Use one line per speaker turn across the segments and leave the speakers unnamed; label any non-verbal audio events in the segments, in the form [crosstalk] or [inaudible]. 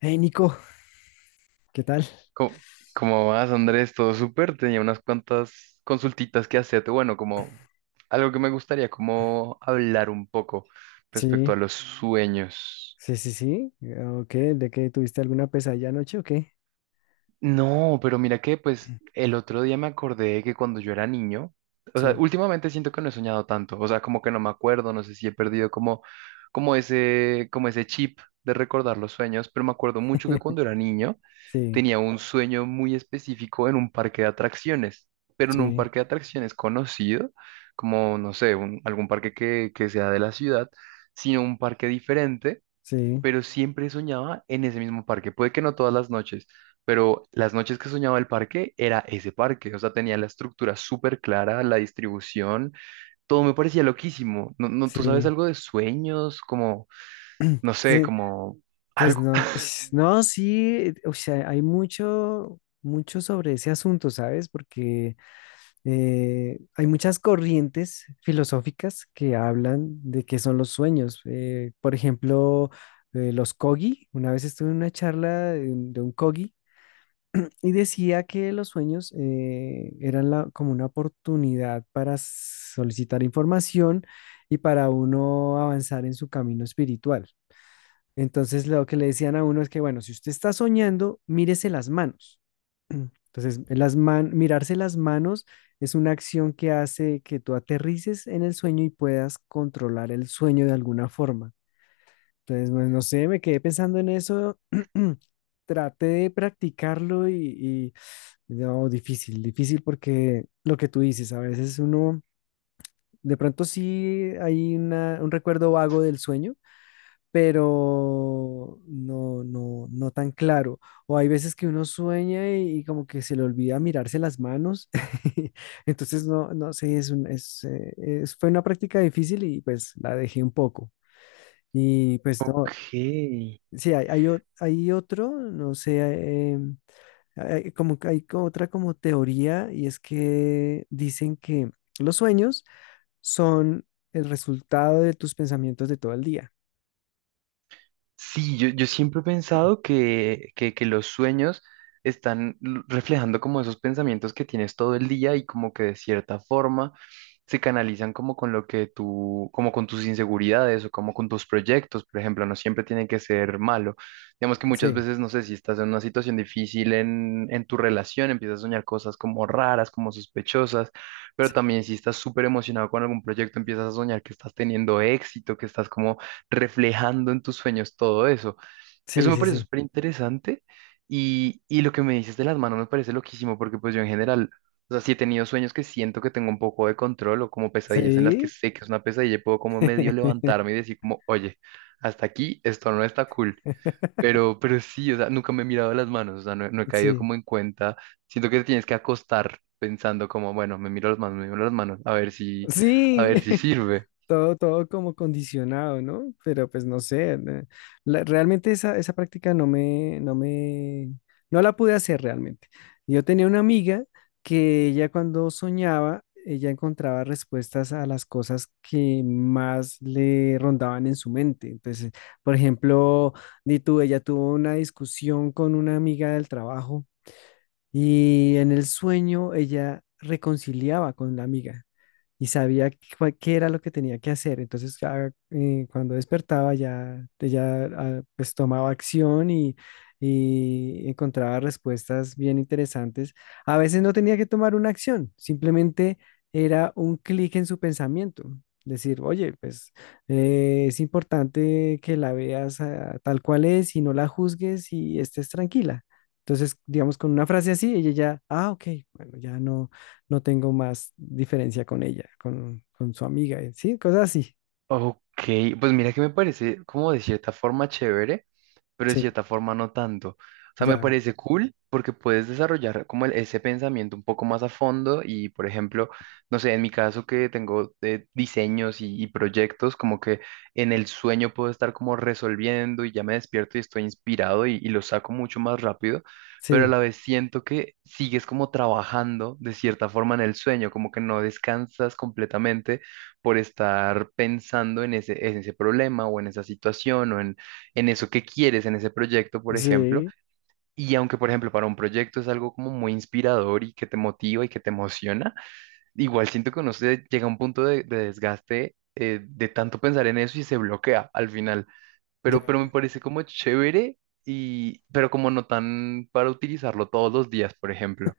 Hey Nico, ¿qué tal?
Co- ¿Cómo vas, Andrés? ¿Todo súper? Tenía unas cuantas consultitas que hacerte. Bueno, como algo que me gustaría, como hablar un poco respecto
Sí,
a los sueños.
sí, sí, sí. ¿O qué? ¿De qué tuviste alguna pesadilla anoche o qué?
No, pero mira que pues
[clears throat]
el otro día me acordé que cuando yo era niño, o sea,
Sí,
últimamente siento que no he soñado tanto, o sea, como que no me acuerdo, no sé si he perdido como, como ese chip de recordar los sueños, pero me acuerdo mucho que
[laughs]
cuando era niño
sí,
tenía un sueño muy específico en un parque de atracciones, pero en un
sí,
parque de atracciones conocido, como, no sé, algún parque que sea de la ciudad, sino un parque diferente,
sí,
pero siempre soñaba en ese mismo parque. Puede que no todas las noches, pero las noches que soñaba el parque era ese parque, o sea, tenía la estructura súper clara, la distribución, todo me parecía loquísimo. No, no, ¿tú sabes
sí,
algo de sueños? Como, no sé,
sí.
como
Pues
algo.
no, [sighs] no, sí, o sea, hay mucho, mucho sobre ese asunto, ¿sabes? Porque hay muchas corrientes filosóficas que hablan de qué son los sueños. Por ejemplo, los Kogi, una vez estuve en una charla de un Kogi. Y decía que los sueños eran como una oportunidad para solicitar información y para uno avanzar en su camino espiritual. Entonces lo que le decían a uno es que, bueno, si usted está soñando, mírese las manos. [clears throat] Entonces, mirarse las manos es una acción que hace que tú aterrices en el sueño y puedas controlar el sueño de alguna forma. Entonces, pues, no sé, me quedé pensando en eso. [clears throat] Traté de practicarlo y no, difícil, difícil, porque lo que tú dices, a veces uno, de pronto sí hay un recuerdo vago del sueño, pero no, no, no tan claro. O hay veces que uno sueña y como que se le olvida mirarse las manos. [laughs] Entonces, no, no sé, es un- es- fue una práctica difícil y pues la dejé un poco. Y pues no,
Ok.
sí, hay otro, no sé, em, hay como que hay otra como teoría, y es que dicen que los sueños son el resultado de tus pensamientos de todo el día.
Sí, yo siempre he pensado que los sueños están reflejando como esos pensamientos que tienes todo el día y como que de cierta forma se canalizan como con lo que tú, como con tus inseguridades o como con tus proyectos, por ejemplo, no siempre tienen que ser malo. Digamos que muchas
Sí,
veces, no sé, si estás en una situación difícil en tu relación, empiezas a soñar cosas como raras, como sospechosas, pero también si estás súper emocionado con algún proyecto, empiezas a soñar que estás teniendo éxito, que estás como reflejando en tus sueños todo eso. Eso
sí,
me
sí, sí,
parece
sí.
súper interesante y lo que me dices de las manos me parece loquísimo porque pues yo en general, o sea, si he tenido sueños que siento que tengo un poco de control o como pesadillas en las que
Sí.
sé que es una pesadilla y puedo como medio levantarme y
[laughs]
decir como, oye, hasta aquí esto no está cool. Pero sí, o sea, nunca me he mirado las manos, o sea, no, no he caído
Sí.
como en cuenta. Siento que te tienes que acostar pensando como, bueno, me miro las manos, me miro las manos, a
Sí.
ver si
[laughs]
sirve.
Todo, todo como condicionado, ¿no? Pero pues no sé, realmente esa práctica no la pude hacer realmente. Yo tenía una amiga que ella cuando soñaba, ella encontraba respuestas a las cosas que más le rondaban en su mente. Entonces, por ejemplo, di tú, ella tuvo una discusión con una amiga del trabajo y en el sueño ella reconciliaba con la amiga y sabía qué era lo que tenía que hacer. Entonces, ya, cuando despertaba, ya, ya, pues tomaba acción y encontraba respuestas bien interesantes. A veces no tenía que tomar una acción, simplemente era un clic en su pensamiento. Decir, oye, pues es importante que la veas, tal cual es, y no la juzgues y estés tranquila. Entonces, digamos, con una frase así, ella ya, ok, bueno, ya no tengo más diferencia con ella, con, su amiga, sí, cosas así.
Ok, pues mira que me parece como de cierta forma chévere, pero de
Sí,
cierta forma no tanto. O sea, me
ya,
parece cool porque puedes desarrollar como ese pensamiento un poco más a fondo y, por ejemplo, no sé, en mi caso que tengo diseños y proyectos, como que en el sueño puedo estar como resolviendo y ya me despierto y estoy inspirado y lo saco mucho más rápido, pero a
sí,
la vez siento que sigues como trabajando de cierta forma en el sueño, como que no descansas completamente por estar pensando en ese problema o en esa situación o en eso que quieres, en ese proyecto, por ejemplo.
sí,
Y aunque, por ejemplo, para un proyecto es algo como muy inspirador y que te motiva y que te emociona, igual siento que uno se llega a un punto de desgaste de tanto pensar en eso y se bloquea al final. Pero me
ya.
parece como chévere y, pero como no tan para utilizarlo todos los días, por ejemplo.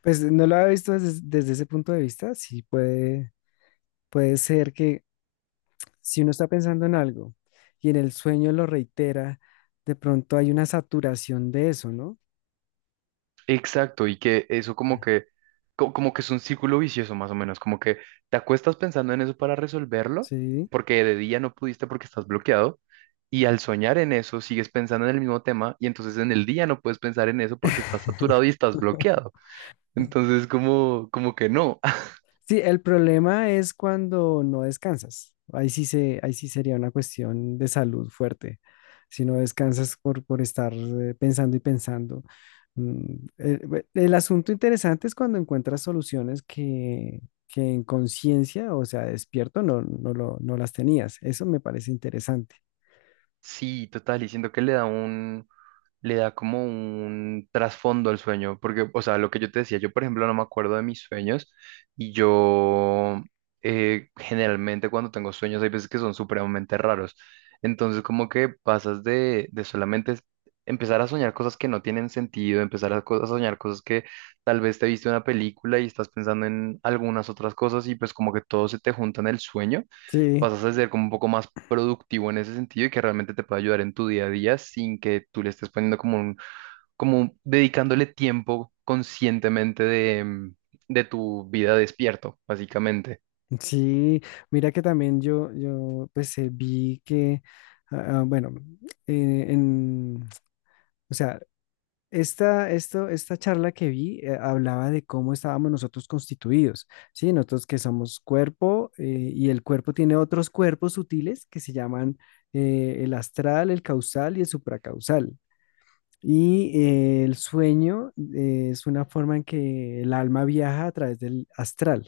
Pues no lo había visto desde, ese punto de vista. Sí puede, ser que si uno está pensando en algo y en el sueño lo reitera, de pronto hay una saturación de eso, ¿no?
Exacto, y que eso como que es un círculo vicioso más o menos, como que te acuestas pensando en eso para resolverlo,
Sí.
porque de día no pudiste porque estás bloqueado, y al soñar en eso sigues pensando en el mismo tema, y entonces en el día no puedes pensar en eso porque estás
[laughs]
saturado y estás bloqueado. Entonces como, como que no. [laughs]
Sí, el problema es cuando no descansas. Ahí sí sería una cuestión de salud fuerte. Si no descansas por, estar pensando y pensando. El asunto interesante es cuando encuentras soluciones que en conciencia, o sea, despierto, no, no, no las tenías. Eso me parece interesante.
Sí, total, y siento que le da como un trasfondo al sueño, porque, o sea, lo que yo te decía, yo por ejemplo no me acuerdo de mis sueños y yo generalmente cuando tengo sueños hay veces que son supremamente raros, entonces como que pasas de solamente empezar a soñar cosas que no tienen sentido, empezar a soñar cosas que tal vez te viste una película y estás pensando en algunas otras cosas y pues como que todo se te junta en el sueño.
Sí,
Pasas a ser como un poco más productivo en ese sentido y que realmente te pueda ayudar en tu día a día sin que tú le estés poniendo dedicándole tiempo conscientemente de, de tu vida despierto, básicamente.
sí. Mira que también yo, pues vi que, bueno, eh, en, o sea, esta charla que vi hablaba de cómo estábamos nosotros constituidos, ¿sí? Nosotros que somos cuerpo, y el cuerpo tiene otros cuerpos sutiles que se llaman, el astral, el causal y el supracausal. Y el sueño es una forma en que el alma viaja a través del astral.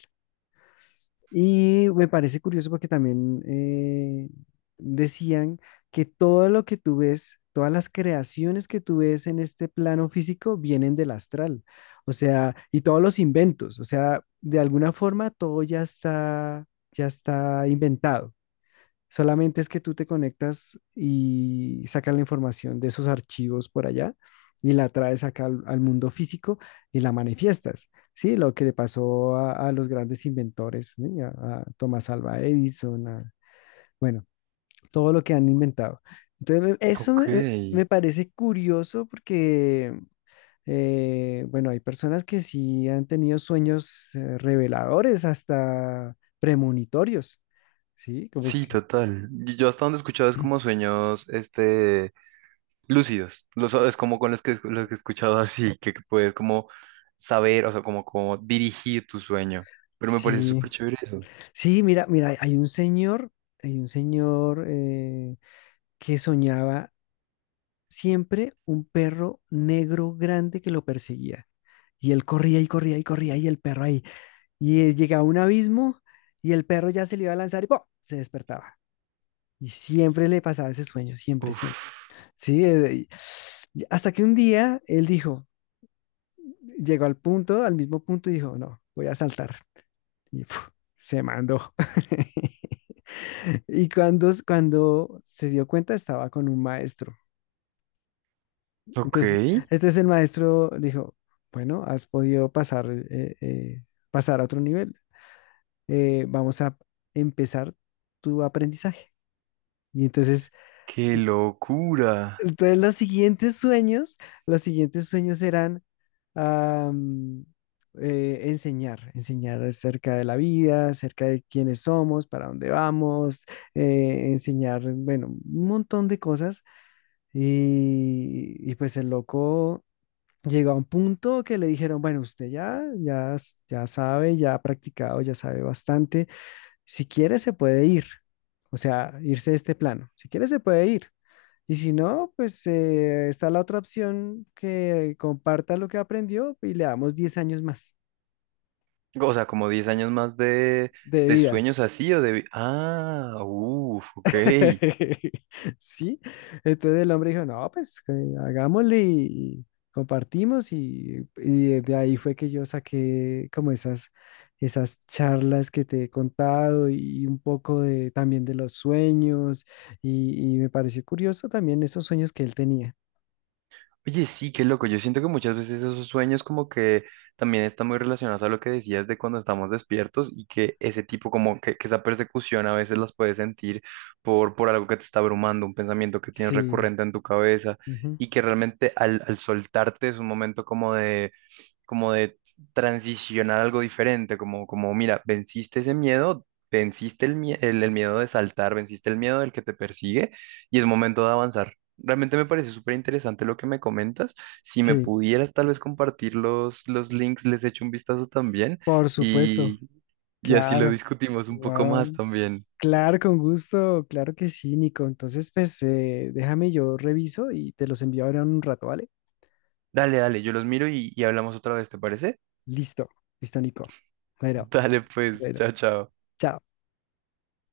Y me parece curioso porque también decían que todo lo que tú ves, todas las creaciones que tú ves en este plano físico vienen del astral, o sea, y todos los inventos, o sea, de alguna forma todo ya está inventado. Solamente es que tú te conectas y sacas la información de esos archivos por allá y la traes acá al, mundo físico, y la manifiestas. Sí, lo que le pasó a, los grandes inventores, ¿sí? A, Thomas Alva Edison, bueno, todo lo que han inventado. Entonces, eso
Ok,
me parece curioso porque, bueno, hay personas que sí han tenido sueños reveladores, hasta premonitorios, ¿sí? Como
sí,
que
total. Y yo hasta donde he escuchado es como sueños, este, lúcidos. Es como con los que, he escuchado así, que puedes como saber, o sea, como, como dirigir tu sueño. Pero me parece
sí.
súper chévere eso.
Sí, mira, mira, hay un señor, que soñaba siempre un perro negro grande que lo perseguía. Y él corría y corría y corría, y el perro ahí. Y él llegaba a un abismo y el perro ya se le iba a lanzar, y ¡pum!, se despertaba. Y siempre le pasaba ese sueño, siempre, siempre.
Uf,
Sí, y hasta que un día él dijo, llegó al punto, al mismo punto, y dijo, no, voy a saltar. Y ¡fu!, se mandó. [laughs] Y cuando, se dio cuenta, estaba con un maestro.
ok.
Entonces, entonces, el maestro le dijo, bueno, has podido pasar, pasar a otro nivel. Vamos a empezar tu aprendizaje. Y entonces,
Qué locura.
entonces los siguientes sueños, eran, am, enseñar, acerca de la vida, acerca de quiénes somos, para dónde vamos, enseñar, bueno, un montón de cosas. Y pues el loco llegó a un punto que le dijeron, bueno, usted ya, ya sabe, ya ha practicado, ya sabe bastante. Si quiere, se puede ir. O sea, irse de este plano. Si quiere, se puede ir. Y si no, pues está la otra opción, que comparta lo que aprendió y le damos 10 años más
O sea, como 10 años más
de
de
vida.
sueños así o Ah, uff, ok.
[laughs] Sí, entonces el hombre dijo, no, pues que hagámosle, y compartimos, y de ahí fue que yo saqué como esas, charlas que te he contado y un poco de, también de los sueños, y me pareció curioso también esos sueños que él tenía.
Oye, sí, qué loco. Yo siento que muchas veces esos sueños como que también están muy relacionados a lo que decías de cuando estamos despiertos y que ese tipo como que esa persecución a veces las puedes sentir por algo que te está abrumando, un pensamiento que tienes
Sí,
recurrente en tu cabeza
ujú,
y que realmente al soltarte es un momento como de transicionar algo diferente, como, mira, venciste ese miedo, venciste el miedo de saltar, venciste el miedo del que te persigue y es momento de avanzar. Realmente me parece súper interesante lo que me comentas. Si me
sí,
pudieras tal vez compartir los links, les echo un vistazo también
por supuesto,
y, y así lo
claro.
discutimos un poco más
Guau.
también.
Claro, con gusto, claro que sí, Nico. Entonces, pues déjame, yo reviso y te los envío ahora en un rato, ¿vale?
Dale, dale, yo los miro y hablamos otra vez, ¿te parece?
Listo, listo, Nico.
[laughs]
Bueno,
Dale, pues,
bueno,
chao, chao.
chao.